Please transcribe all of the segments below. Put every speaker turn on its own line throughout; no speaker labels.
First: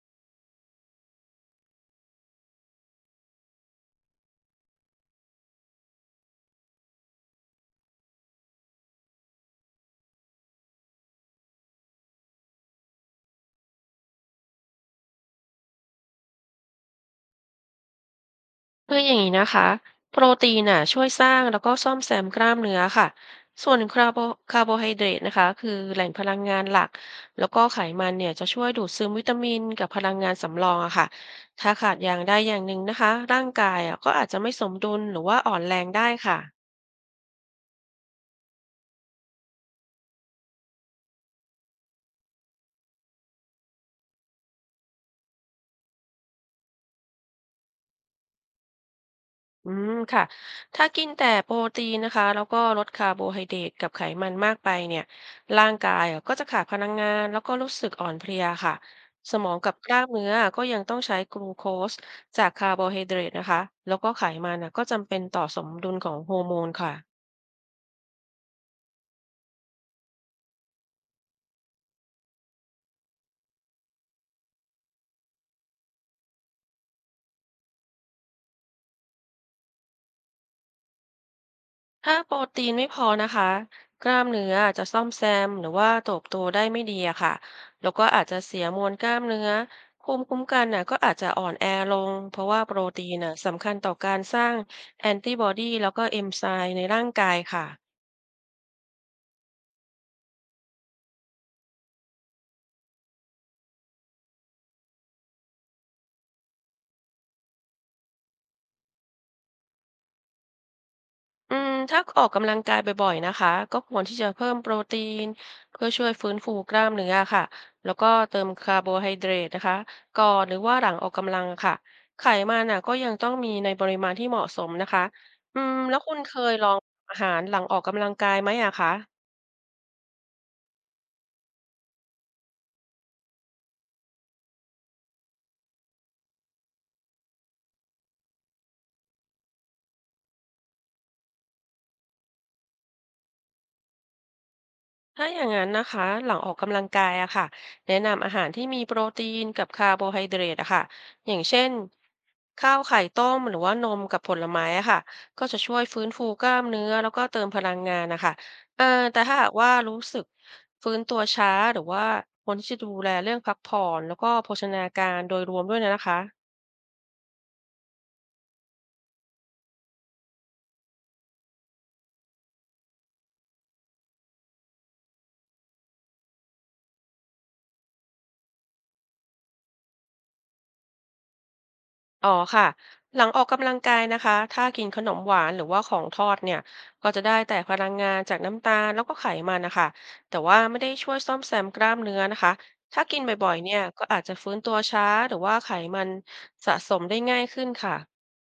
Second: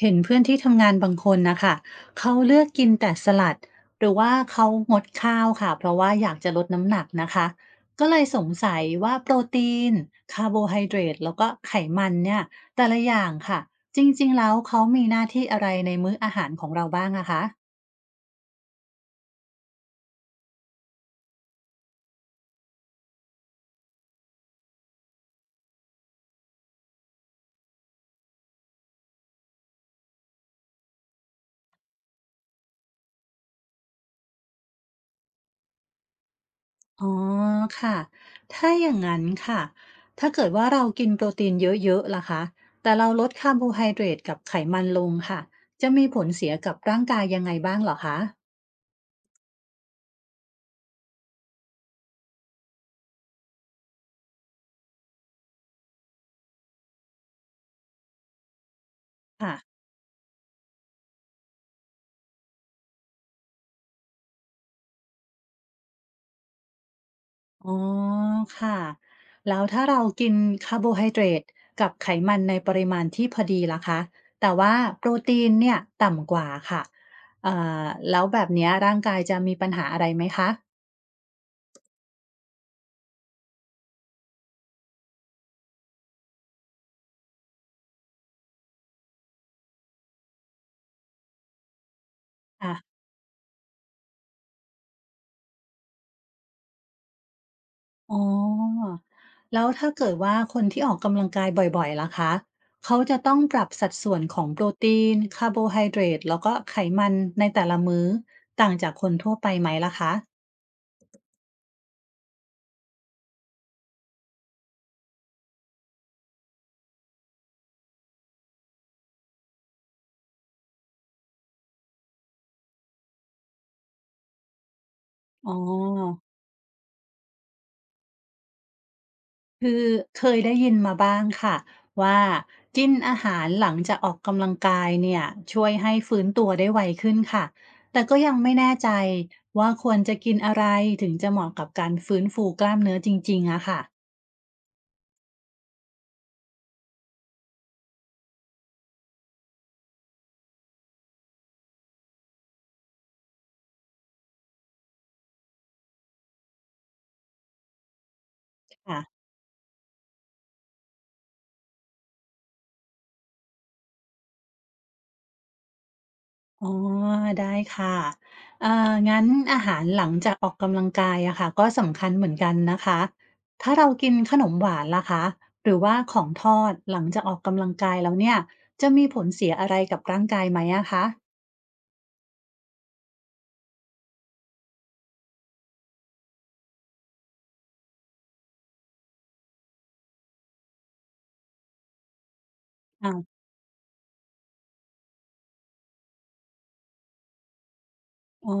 เห็นเพื่อนที่ทำงานบางคนนะคะเขาเลือกกินแต่สลัดหรือว่าเขางดข้าวค่ะเพราะว่าอยากจะลดน้ำหนักนะคะก็เลยสงสัยว่าโปรตีนคาร์โบไฮเดรตแล้วก็ไขมันเนี่ยแต่ละอย่างค่ะจริงๆแล้วเขามีหน้าที่อะไรในมื้ออาหารของเราบ้างอะคะ
คืออย่างนี้นะคะ โปรตีนน่ะช่วยสร้างแล้วก็ซ่อมแซมกล้ามเนื้อค่ะ ส่วนคาร์โบไฮเดรตนะคะคือแหล่งพลังงานหลัก แล้วก็ไขมันเนี่ยจะช่วยดูดซึมวิตามินกับพลังงานสำรองอะค่ะ ถ้าขาดอย่างใดอย่างหนึ่งนะคะร่างกายอะก็อาจจะไม่สมดุลหรือว่าอ่อนแรงได้ค่ะ
อ๋อค่ะถ้าอย่างนั้นค่ะถ้าเกิดว่าเรากินโปรตีนเยอะๆล่ะคะแต่เราลดคาร์โบไฮเดรตกับไขมันลงค่ะจะมีผลเสียกับร่างกายยังไงบ้างเหรอคะ
อืมค่ะถ้ากินแต่โปรตีนนะคะแล้วก็ลดคาร์โบไฮเดรตกับไขมันมากไปเนี่ยร่างกายอะก็จะขาดพลังงานแล้วก็รู้สึกอ่อนเพลียค่ะสมอ
ค่ะ
งกับกล้ามเนื้อก็ยังต้องใช้กลูโคสจากคาร์โบไฮเดรตนะคะแล้วก็ไขมันอะก็จำเป็นต่อสมดุลของฮอร์โมนค่ะ
อ๋อค่ะแล้วถ้าเรากินคาร์โบไฮเดรตกับไขมันในปริมาณที่พอดีล่ะคะแต่ว่าโปรตีนเนี่ยต่ำกว่าค่ะเอ่แล้วแบบเนี้ยร่างกายจะมีปัญหาอะไรไหมคะ
ถ้าโปรตีนไม่พอนะคะกล้ามเนื้ออาจจะซ่อมแซมหรือว่าเติบโตได้ไม่ดีอะค่ะแล้วก็อาจจะเสียมวลกล้ามเนื้อภูมิคุ้มกันน่ะก็อาจจะอ่อนแอลงเพราะว่าโป
ค่ะ
รตีนน่ะสำคัญต่อการสร้างแอนติบอดีแล้วก็เอนไซม์ในร่างกายค่ะ
อ๋อแล้วถ้าเกิดว่าคนที่ออกกำลังกายบ่อยๆล่ะคะเขาจะต้องปรับสัดส่วนของโปรตีนคาร์โบไฮเดรตแล้วก็ไขมันในแต่ละมื้อต่างจากคนทั่วไปไหมล่ะคะ
อืมถ้าออกกำลังกายบ่อยๆนะคะก็ควรที่จะเพิ่มโปรตีนเพื่อช่วยฟื้นฟูกล้ามเนื้อค่ะแล้วก็เติมคาร์โบไฮเดรตนะคะก่อนหรือว่าหลังออกกำลังค่ะไขมันน่ะก็ยังต้องมีในปริมาณที่เหมาะสมนะคะ
อ๋
อืมแล้วคุณ
อ
เคยลองอาหารหลังออกกำลังกายไหมอะคะ
คือเคยได้ยินมาบ้างค่ะว่ากินอาหารหลังจากออกกำลังกายเนี่ยช่วยให้ฟื้นตัวได้ไวขึ้นค่ะแต่ก็ยังไม่แน่ใจว่าควรจะกินอะไรถึงจะเหมาะกับการฟื้นฟูกล้ามเนื้อจริงๆอะค่ะ
ถ้าอย่างนั้นนะคะหลังออกกำลังกายอะค่ะแนะนำอาหารที่มีโปรตีนกับคาร์โบไฮเดรตอะค่ะอย่างเช่นข้าวไข่ต้มหรือว่านมกับผลไม้อะค่ะก็จะช่วยฟื้นฟูกล้ามเนื้อแล้วก็เติมพลังงานนะคะเอ่อ
ค่ะ
แต่ถ้าหากว่ารู้สึกฟื้นตัวช้าหรือว่าควรที่จะดูแลเรื่องพักผ่อนแล้วก็โภชนาการโดยรวมด้วยนะคะ
อ๋อได้ค่ะเอ่องั้นอาหารหลังจากออกกำลังกายอะค่ะก็สำคัญเหมือนกันนะคะถ้าเรากินขนมหวานล่ะคะหรือว่าของทอดหลังจากออกกำลังกายแล้วเนี่ยจะมีผลเสียอะไรกับร่างกายไหมอะคะ
อ๋อค่ะหลังออกกำลังกายนะคะถ้ากินขนมหวานหรือว่าของทอดเนี่ยก็จะได้แต่พลังงานจากน้ำตาลแล้วก็ไขมันนะคะแต่ว่าไม่ได้ช่วยซ่อมแซมกล้ามเนื้อนะคะถ้า
ค่ะ
กินบ่อยๆเนี่ยก็อาจจะฟื้นตัวช้าหรือว่าไขมันสะสมได้ง่ายขึ้นค่ะ
อ๋อ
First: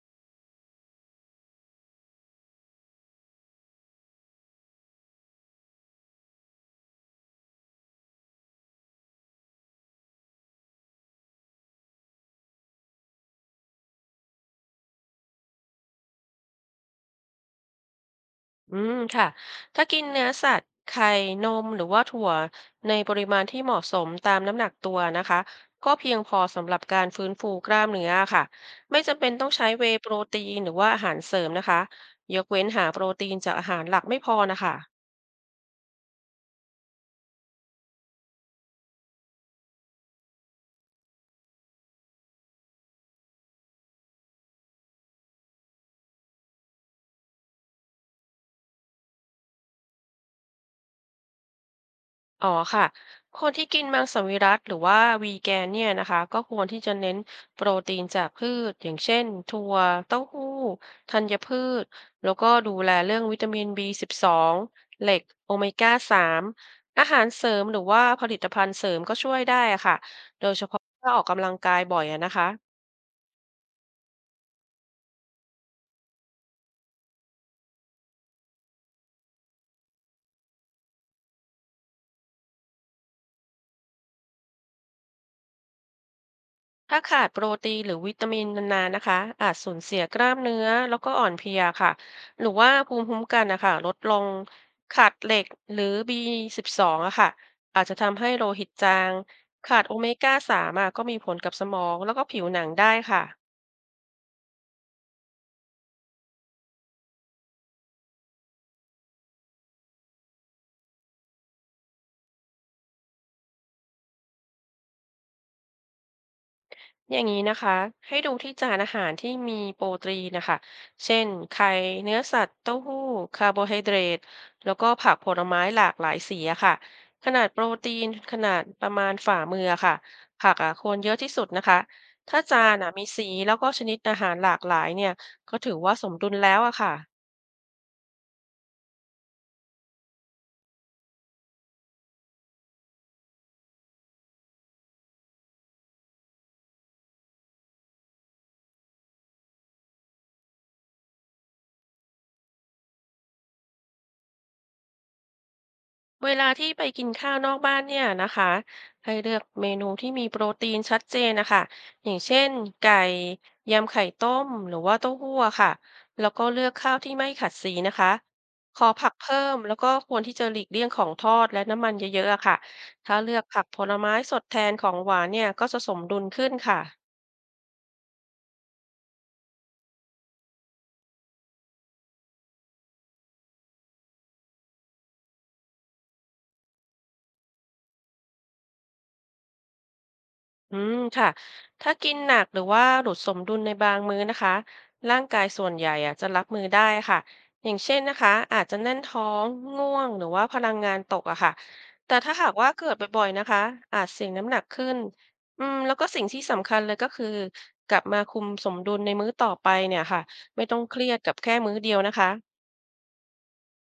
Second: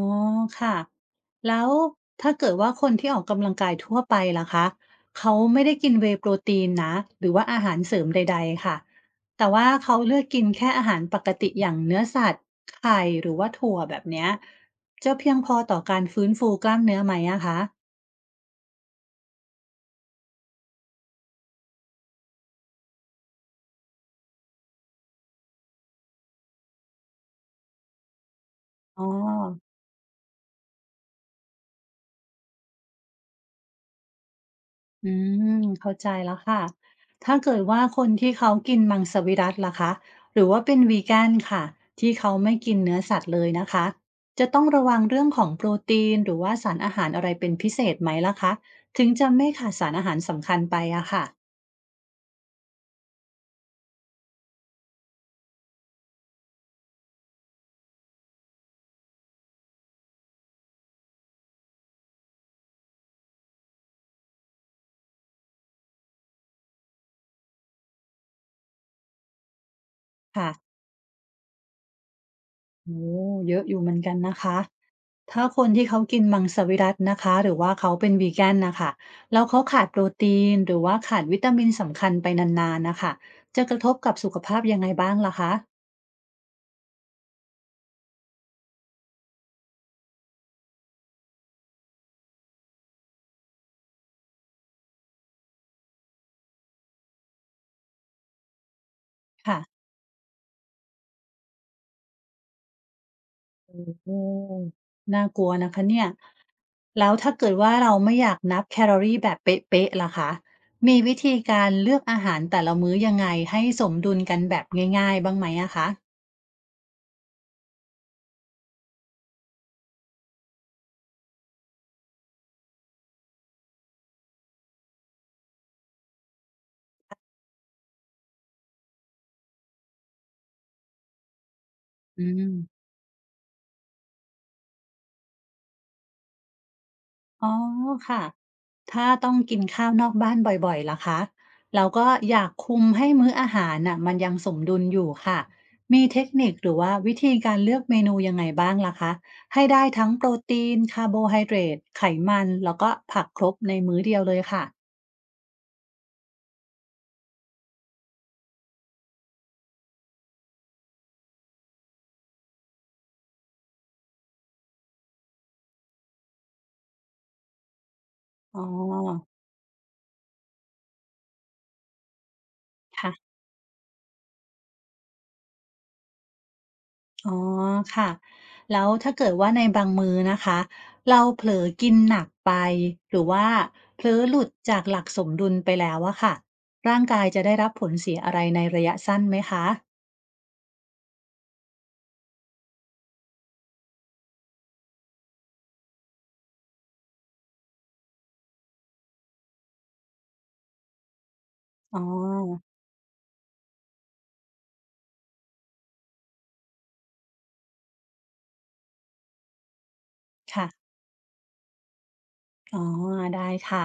ค่ะแล้วถ้าเกิดว่าคนที่ออกกำลังกายทั่วไปล่ะคะเขาไม่ได้กินเว e ์โปรตีนนะหรือว่าอาหารเสริมใดๆค่ะแต่ว่าเขาเลือกกินแค่อาหารปกติอย่างเนื้อสัตว์ไข่หรือว่าถั่วแบบเนี้ยจะเพียงพอต่อการฟื้นฟูกล้ามเนื้อไหมอะคะ
อืมค่ะถ้ากินเนื้อสัตว์ไข่นมหรือว่าถั่วในปริมาณที่เหมาะสมตามน้ำหนักตัวนะคะก็เพียงพอสำหรับการฟื้นฟูกล้ามเนื้อค่ะไม่
อ๋อ
จำเป็นต้องใช้เวย์โปรตีนหรือว่าอาหารเสริมนะคะยกเว้นหาโปรตีนจากอาหารหลักไม่พอนะคะ
อืมเข้าใจแล้วค่ะถ้าเกิดว่าคนที่เขากินมังสวิรัติล่ะคะหรือว่าเป็นวีแกนค่ะที่เขาไม่กินเนื้อสัตว์เลยนะคะจะต้องระวังเรื่องของโปรตีนหรือว่าสารอาหารอะไรเป็นพิเศษไหมล่ะคะถึงจะไม่ขาดสารอาหารสำคัญไปอะค่ะ
อ๋อค่ะคนที่กินมังสวิรัติหรือว่าวีแกนเนี่ยนะคะก็ควรที่จะเน้นโปรตีนจากพืชอย่างเช่นถั่วเต้าหู้ธัญพืชแล้วก็ดูแลเรื่องวิตามิน B12 เหล็กโอเมก้า3อาหารเสริมหรือว่าผลิตภัณฑ์เสริมก็ช่วยได้อะค่ะโด
ค่ะ
ยเฉพาะถ้าออกกำลังกายบ่อยอะนะคะ
โอ้เยอะอยู่เหมือนกันนะคะถ้าคนที่เขากินมังสวิรัตินะคะหรือว่าเขาเป็นวีแกนนะคะแล้วเขาขาดโปรตีนหรือว่าขาดวิตามินสำคัญไปนานๆนะคะจะกระทบกับสุขภาพยังไงบ้างล่ะคะ
ถ้าขาดโปรตีนหรือวิตามินนานๆนะคะอาจสูญเสียกล้ามเนื้อแล้วก็อ่อนเพลียค่ะหรือว่าภูมิคุ้มกันนะคะลดลงขาดเหล็กหรือ B12 องอะค่ะอาจจะทำให้โลหิตจาง
ค่ะ
ขาดโอเมก้า3อะก็มีผลกับสมองแล้วก็ผิวหนังได้ค่ะ
โอ้โหน่ากลัวนะคะเนี่ย แล้วถ้าเกิดว่าเราไม่อยากนับแคลอรี่แบบเป๊ะๆล่ะคะ มีวิธีการเลือกอาหารแต่ละมื้อยังไงให้สมดุลกันแบบง่ายๆบ้างไหมอะคะ
อย่างนี้นะคะให้ดูที่จานอาหารที่มีโปรตีนนะคะเช่นไข่เนื้อสัตว์เต้าหู้คาร์โบไฮเดรตแล้วก็ผักผลไม้หลากหลายสีอะค่ะขนาดโปรตีนขนาดประมาณฝ่ามืออะค่ะผักอะควรเยอะที่สุดนะคะ
อื
ถ้าจาน
ม
อะมีสีแล้วก็ชนิดอาหารหลากหลายเนี่ยก็ถือว่าสมดุลแล้วอะค่ะ
อ๋อค่ะ ถ้าต้องกินข้าวนอกบ้านบ่อยๆล่ะคะเราก็อยากคุมให้มื้ออาหารน่ะมันยังสมดุลอยู่ค่ะ มีเทคนิคหรือว่าวิธีการเลือกเมนูยังไงบ้างล่ะคะให้ได้ทั้งโปรตีนคาร์โบไฮเดรตไขมันแล้วก็ผักครบในมื้อเดียวเลยค่ะ
เวลาที่ไปกินข้าวนอกบ้านเนี่ยนะคะให้เลือกเมนูที่มีโปรตีนชัดเจนนะคะอย่างเช่นไก่ยำไข่ต้มหรือว่าเต้าหู้อะค่ะแล้วก็เลือกข้าวที่ไม่ขัดสีนะคะ
อ๋
ขอผัก
อ
เพิ่มแล้วก็ควรที่จะหลีกเลี่ยงของทอดและน้ำมันเยอะๆอะค่ะ
ค่ะ
ถ้าเลือกผักผลไม้สดแทนของหวานเนี่ยก็จะสมดุลขึ้นค่ะ
อ๋อค่ะแล้วถ้าเกิดว่าในบางมื้อนะคะเราเผลอกินหนักไปหรือว่าเผลอหลุดจากหลักสมดุลไปแล้วอะค่ะร่างกายจะได้รับผลเสียอะไรในระยะสั้นไหมคะ
อืมค่ะถ้ากินหนักหรือว่าหลุดสมดุลในบางมื้อนะคะร่างกายส่วนใหญ่อะจะรับมือได้ค่ะอย่างเช่นนะคะอาจจะแน่นท้องง่วงหรือว่าพลังงานตกอะค่ะ
อ๋
แต่ถ้าหาก
อ
ว่าเกิดบ่อยๆนะคะอาจเสี่ยงน้ำหนักขึ้นอืมแล้วก็สิ่งที่สำคัญเลยก็คือกลับมาคุมสมดุลในมื้อต่อไปเนี่ยค่ะไม่
ค่ะ
ต้องเครียดกับแค่มื้อเดียวนะคะ
อ๋อได้ค่ะ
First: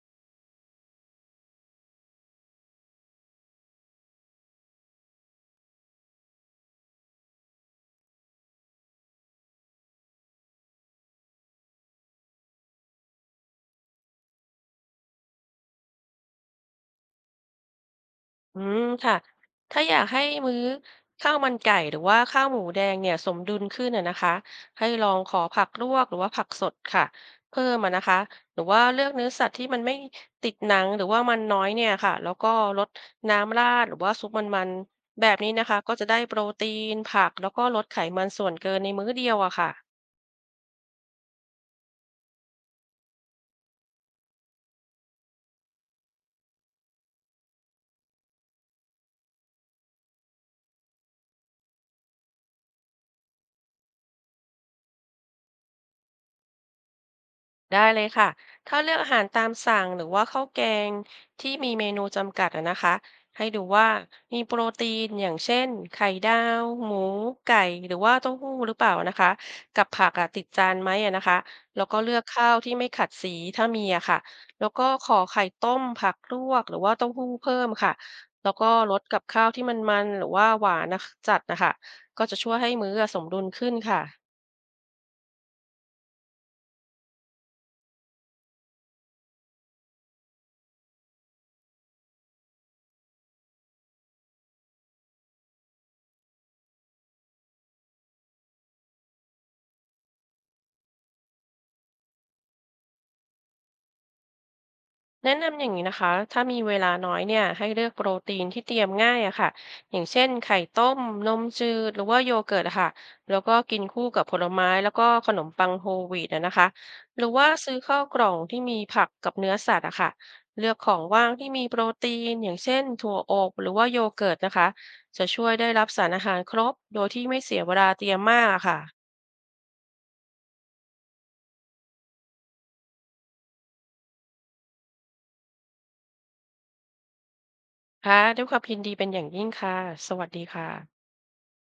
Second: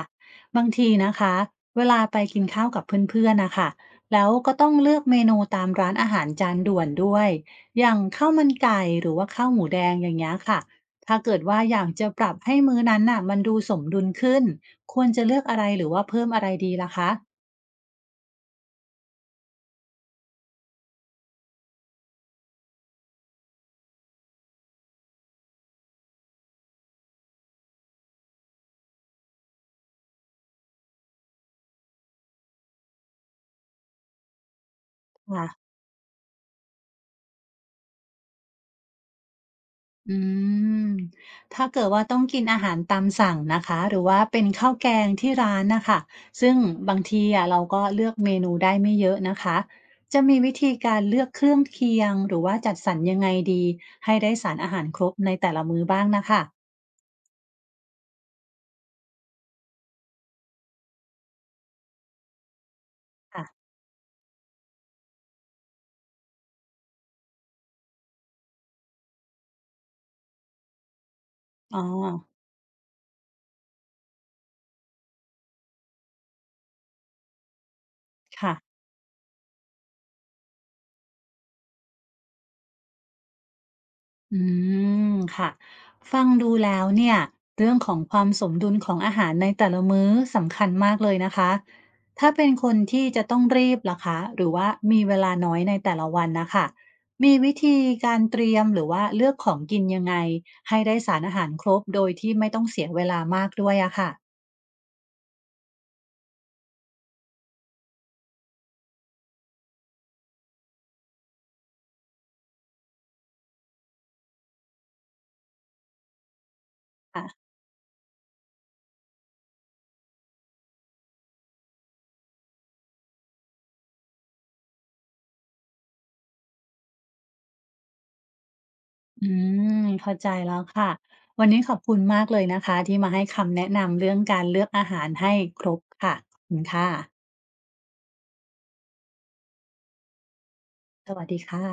บางทีนะคะเวลาไปกินข้าวกับเพื่อนๆนะคะแล้วก็ต้องเลือกเมนูตามร้านอาหารจานด่วนด้วยอย่างข้าวมันไก่หรือว่าข้าวหมูแดงอย่างเงี้ยค่ะถ้าเกิดว่าอยากจะปรับให้มื้อนั้นน่ะมันดูสมดุลขึ้นควรจะเลือกอะไรหรือว่าเพิ่มอะไรดีล่ะคะ
อืมค่ะถ้าอยากให้มื้อข้าวมันไก่หรือว่าข้าวหมูแดงเนี่ยสมดุลขึ้นอะนะคะให้ลองขอผักลวกหรือว่าผักสดค่ะเพิ่มอะนะคะหรือว่าเลือกเนื้อสัตว์ที่มันไม่ติดหนังหรือว่ามันน้อยเนี่ยค่ะแล้วก็ลดน้ำราดหรือว่าซุปมันๆแบบ
ค่ะ
นี้นะคะก็จะได้โปรตีนผักแล้วก็ลดไขมันส่วนเกินในมื้อเดียวอะค่ะ
อืม ถ้าเกิดว่าต้องกินอาหารตามสั่งนะคะ หรือว่าเป็นข้าวแกงที่ร้านนะคะ ซึ่งบางทีอะเราก็เลือกเมนูได้ไม่เยอะนะคะ จะมีวิธีการเลือกเครื่องเคียงหรือว่าจัดสรรยังไงดีให้ได้สารอาหารครบในแต่ละมื้อบ้างนะคะ
ได้เลยค่ะถ้าเลือกอาหารตามสั่งหรือว่าข้าวแกงที่มีเมนูจำกัดอะนะคะให้ดู
ค่ะ
ว่ามีโปรตีนอย่างเช่นไข่ดาวหมูไก่หรือว่าเต้าหู้หรือเปล่านะคะกับผักอะติดจานไหมอะนะคะ
อ๋อ
แล้วก็เลือกข้าวที่ไม่ขัดสีถ้ามีอะค่ะแล้วก็ขอไข่ต้มผักลวกหรือว่าเต้าหู้เพิ่มค่ะแล้ว
ค่ะ
ก็ลดกับข้าวที่มันๆหรือว่าหวานนะจัดนะคะก็จะช่วยให้มื้ออะสมดุลขึ้นค่ะ
อืมค่ะฟังดูแล้วเนี่ยเรื่องของความสมดุลของอาหารในแต่ละมื้อสำคัญมากเลยนะคะถ้าเป็นคนที่จะต้องรีบล่ะคะหรือว่ามีเวลาน้อยในแต่ละวันนะคะมีวิธีการเตรียมหรือว่าเลือกของกินยังไงให้ได้สารอาหารครบโดยที่ไม่ต้องเสียเวลามากด้วยอะค่ะ
แนะนำอย่างนี้นะคะถ้ามีเวลาน้อยเนี่ยให้เลือกโปรตีนที่เตรียมง่ายอะค่ะอย่างเช่นไข่ต้มนมจืดหรือว่าโยเกิร์ตอะค่ะแล้วก็กินคู่กับผลไม้แล้วก็ขนมปังโฮลวีตอะนะคะหรือว่า
ค่ะ
ซื้อข้าวกล่องที่มีผักกับเนื้อสัตว์อะค่ะเลือกของว่างที่มีโปรตีนอย่างเช่นถั่วอบหรือว่าโยเกิร์ตนะคะจะช่วยได้รับสารอาหารครบโดยที่ไม่เสียเวลาเตรียมมากอะค่ะ
อืมเข้าใจแล้วค่ะวันนี้ขอบคุณมากเลยนะคะที่มาให้คำแนะนำเรื่องการเลือกอาหารให้ครบค่ะขอบคุณค่ะ
ค่ะด้วยความยินดีเป็นอย่างยิ่งค่ะสวัสดีค่ะ
สวัสดีค่ะ